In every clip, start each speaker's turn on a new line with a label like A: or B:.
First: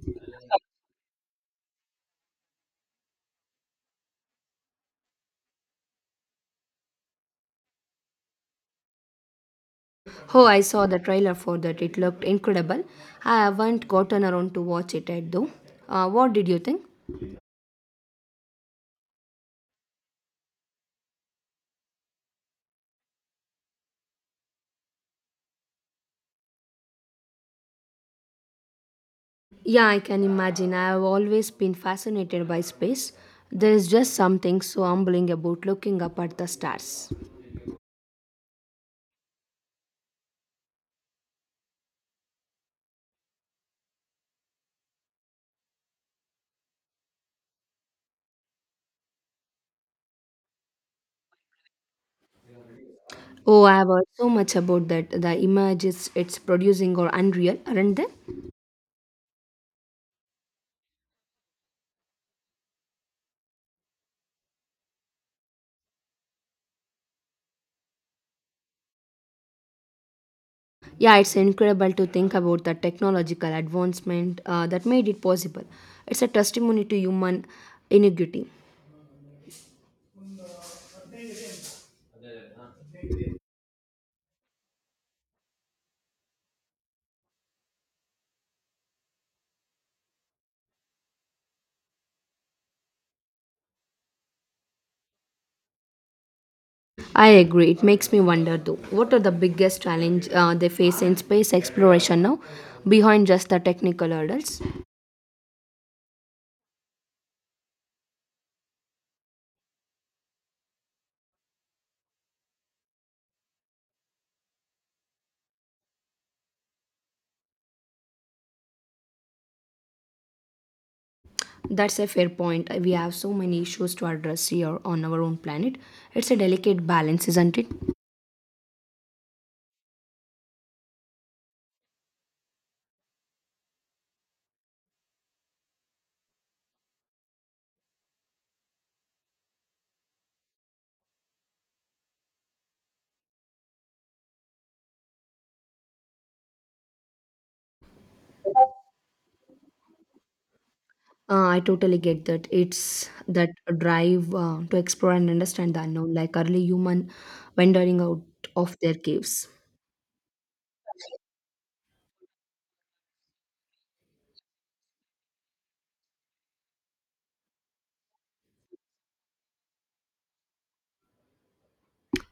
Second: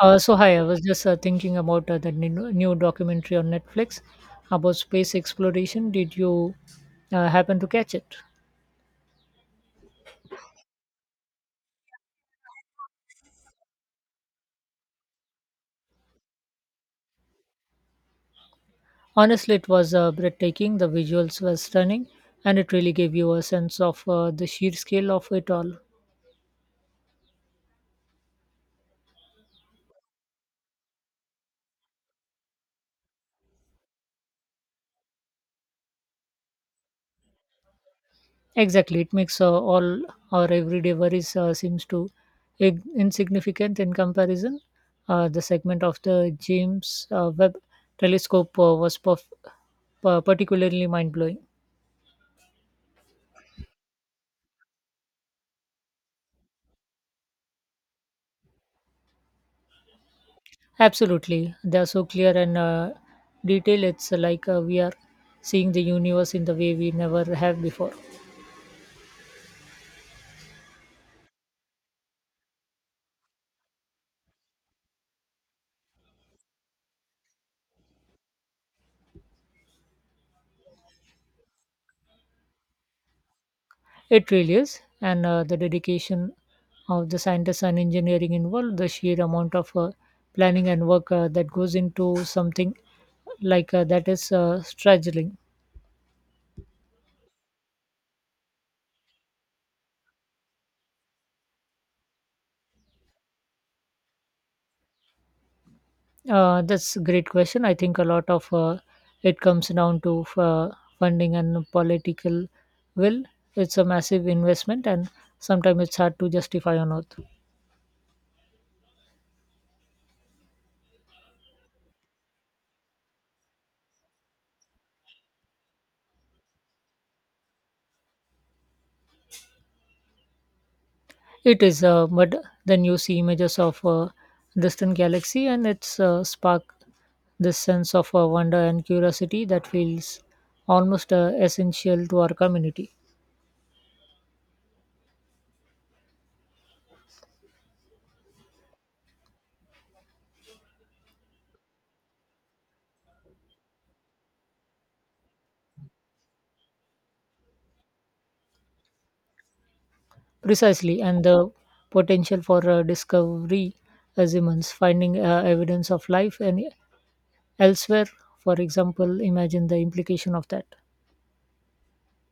A: So hi, I was just thinking about the new documentary on Netflix about space exploration. Did you happen to catch it?
B: Oh, I saw the trailer for that. It looked incredible. I haven't gotten around to watch it yet, though. What did you think?
A: Honestly, it was breathtaking. The visuals were stunning, and it really gave you a sense of the sheer scale of it all.
B: Yeah, I can imagine. I have always been fascinated by space. There is just something so humbling about looking up at the stars.
A: Exactly, it makes all our everyday worries seems to insignificant in comparison. The segment of the James Webb Telescope was particularly mind blowing.
B: Oh, I have heard so much about that. The images it's producing are unreal, aren't they?
A: Absolutely, they are so clear and detailed. It's like we are seeing the universe in the way we never have before.
B: Yeah, it's incredible to think about the technological advancement that made it possible. It's a testimony to human ingenuity.
A: It really is, and the dedication of the scientists and engineering involved, the sheer amount of planning and work that goes into something like that is struggling.
B: I agree. It makes me wonder though, what are the biggest challenge they face in space exploration now, behind just the technical hurdles?
A: That's a great question. I think a lot of it comes down to funding and political will. It's a massive investment, and sometimes it's hard to justify on earth.
B: That's a fair point. We have so many issues to address here on our own planet. It's a delicate balance, isn't it?
A: It is, but then you see images of a distant galaxy, and it's spark this sense of wonder and curiosity that feels almost essential to our community.
B: I totally get that. It's that drive to explore and understand the unknown, like early human wandering out of their caves.
A: Precisely, and the potential for discovery is immense. Finding evidence of life and elsewhere, for example, imagine the implication of that.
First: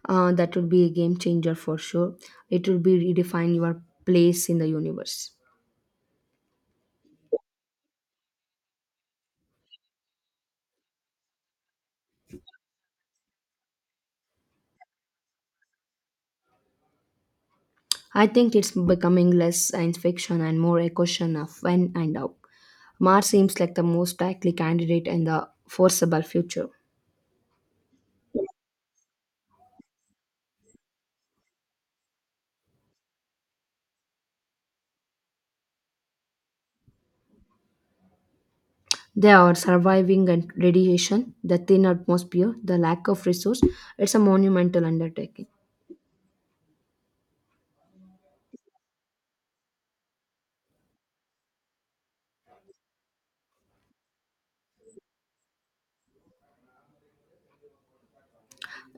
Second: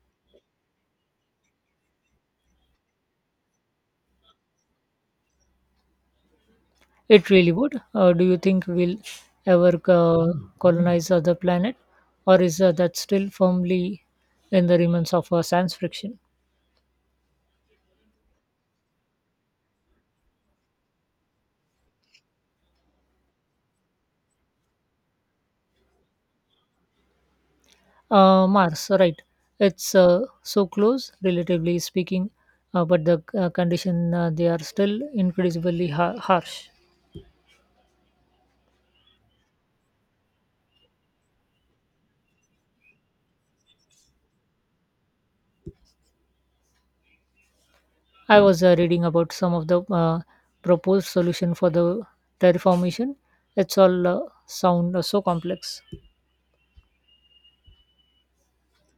B: That would be a game changer for sure. It would be redefine your place in the universe.
A: It really would. Do you think we'll ever colonize other planet, or is that still firmly in the realms of science fiction?
B: I think it's becoming less science fiction and more a question of when and how. Mars seems like the most likely candidate in the foreseeable future.
A: Mars, right? It's so close, relatively speaking, but the condition they are still incredibly harsh.
B: They are surviving and radiation, the thin atmosphere, the lack of resource. It's a monumental undertaking.
A: I was reading about some of the proposed solution for the terraformation. It's all sound so complex.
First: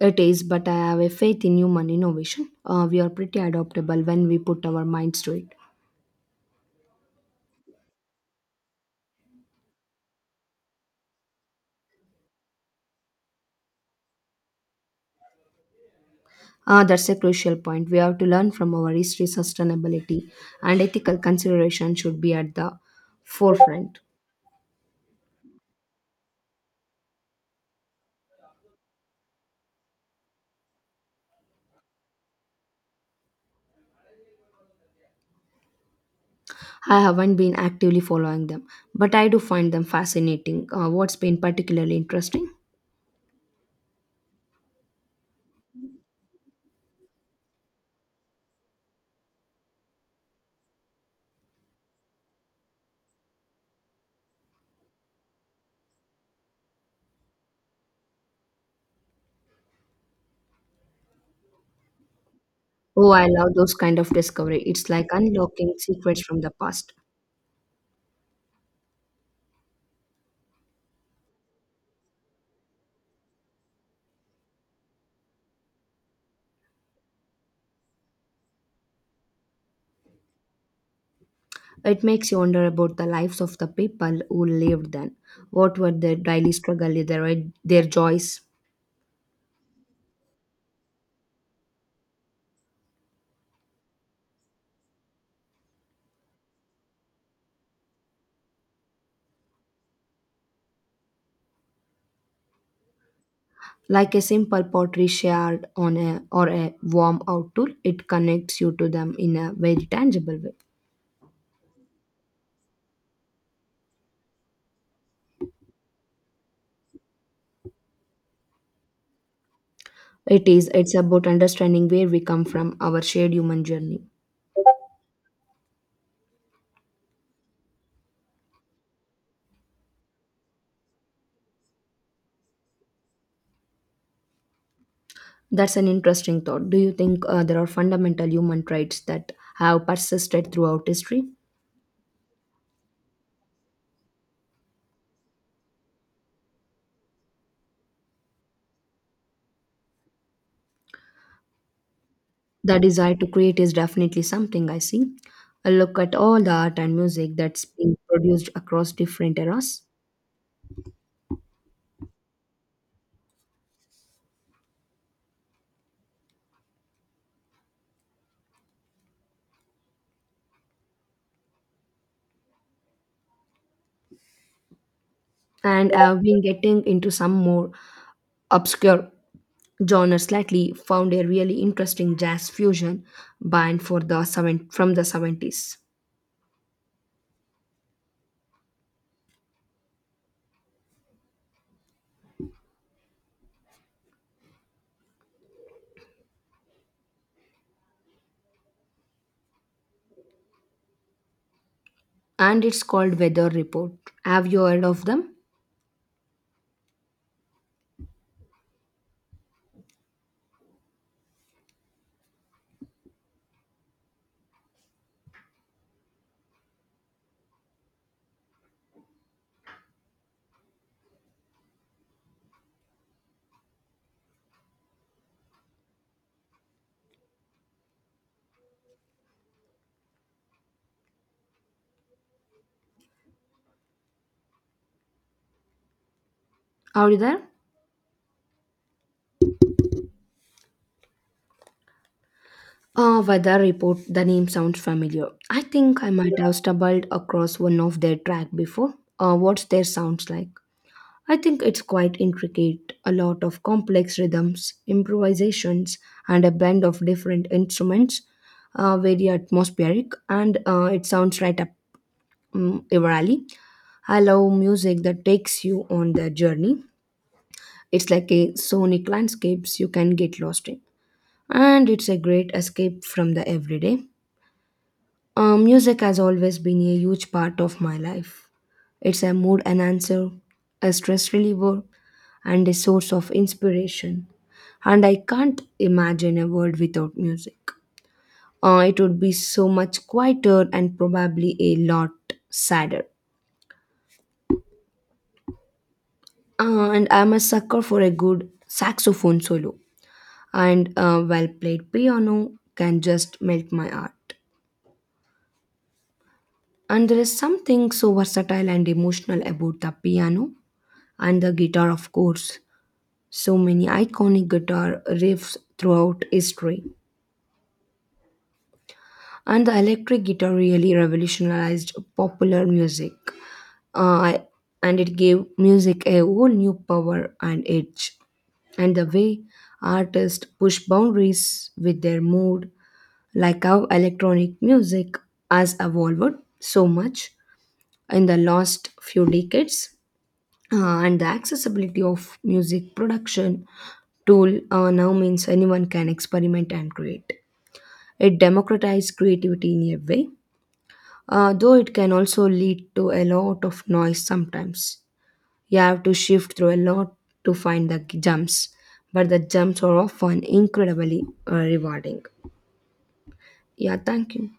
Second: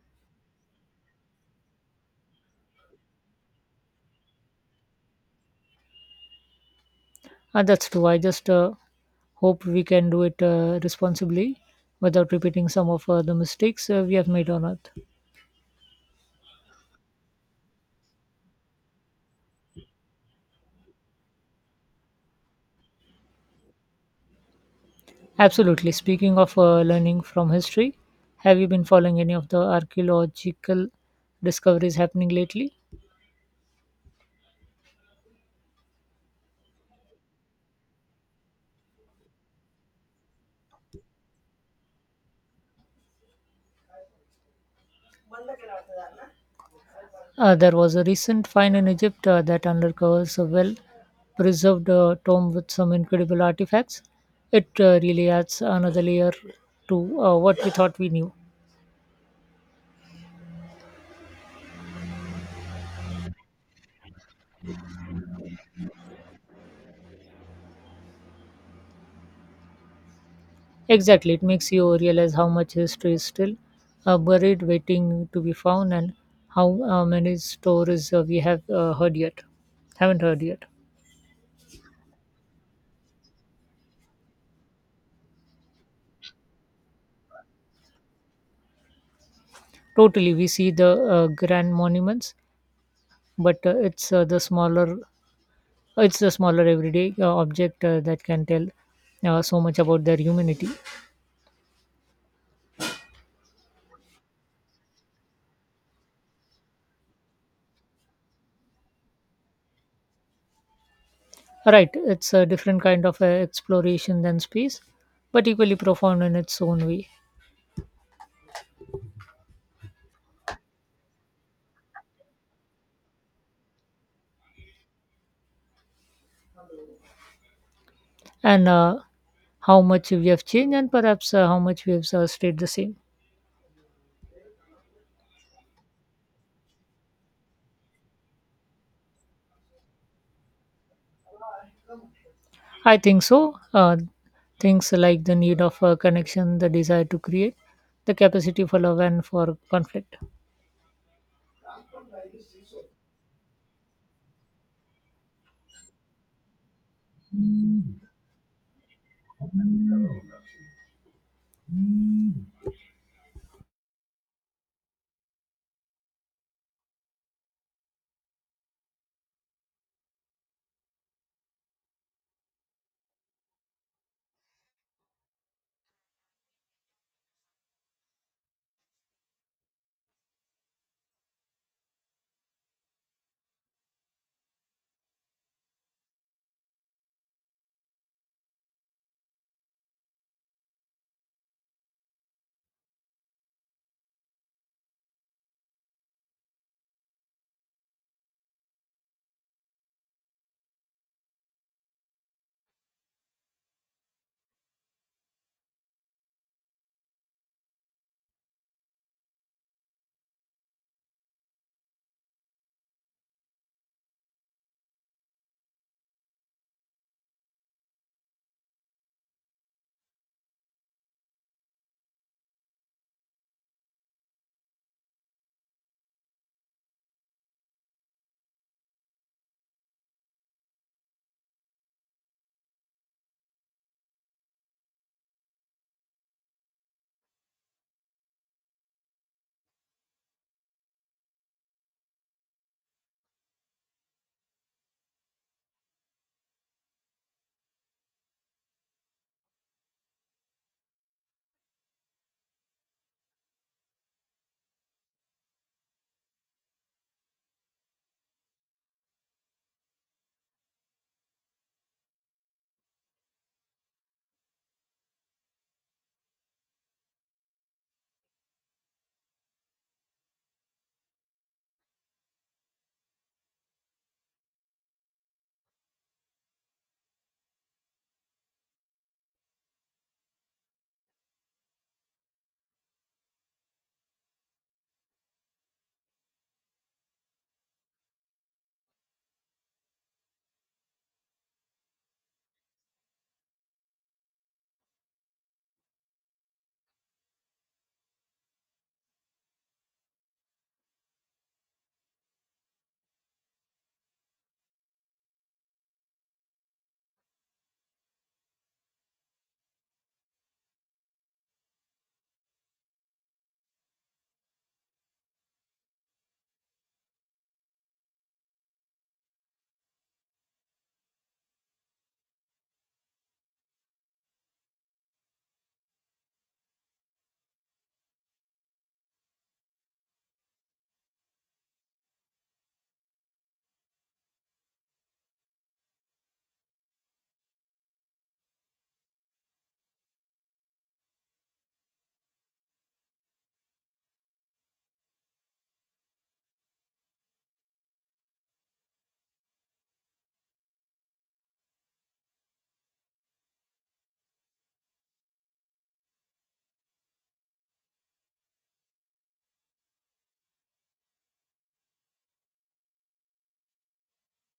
B: It is, but I have a faith in human innovation. We are pretty adaptable when we put our minds to it.
A: That's true. I just hope we can do it responsibly without repeating some of the mistakes we have made on earth.
B: Ah, that's a crucial point. We have to learn from our history, sustainability, and ethical consideration should be at the forefront.
A: Absolutely. Speaking of learning from history, have you been following any of the archaeological discoveries happening lately?
B: I haven't been actively following them, but I do find them fascinating. What's been particularly interesting?
A: There was a recent find in Egypt that uncovers a well preserved tomb with some incredible artifacts. It really adds another layer to what we thought we knew.
B: Oh, I love those kind of discovery. It's like unlocking secrets from the past.
A: Exactly, it makes you realize how much history is still buried, waiting to be found, and how many stories we have haven't heard yet.
B: It makes you wonder about the lives of the people who lived then. What were their daily struggle, their joys?
A: Totally, we see the grand monuments, but it's the smaller everyday object that can tell so much about their humanity.
B: Like a simple pottery shared on a or a warm outdoor, it connects you to them in a very tangible way.
A: Right, it's a different kind of exploration than space, but equally profound in its own way.
B: It is. It's about understanding where we come from, our shared human journey.
A: And how much we have changed and perhaps how much we have stayed the same.
B: That's an interesting thought. Do you think there are fundamental human traits that have persisted throughout history?
A: I think so. Things like the need of connection, the desire to create, the capacity for love and for conflict.
B: The desire to create is definitely something I see. I look at all the art and music that's been produced across different eras, and I've been getting into some more obscure genres lately. Found a really interesting jazz fusion band for the seven, from the 70s, and it's called Weather Report. Have you heard of them? Are you there? Ah, weather report, the name sounds familiar. I think I might have stumbled across one of their track before. What's their sounds like? I think it's quite intricate, a lot of complex rhythms, improvisations, and a blend of different instruments, very atmospheric, and it sounds right up your alley. I love music that takes you on the journey. It's like a sonic landscapes you can get lost in. And it's a great escape from the everyday. Music has always been a huge part of my life. It's a mood enhancer, a stress reliever, and a source of inspiration. And I can't imagine a world without music. It would be so much quieter and probably a lot sadder. And I'm a sucker for a good saxophone solo. And a well played piano can just melt my heart. And there is something so versatile and emotional about the piano and the guitar of course, so many iconic guitar riffs throughout history, and the electric guitar really revolutionized popular music, uh, and it gave music a whole new power and edge, and the way artists push boundaries with their mood, like how electronic music has evolved so much in the last few decades. And the accessibility of music production tool now means anyone can experiment and create. It democratizes creativity in a way, though it can also lead to a lot of noise sometimes. You have to shift through a lot to find the jumps, but the jumps are often incredibly rewarding. Yeah, thank you.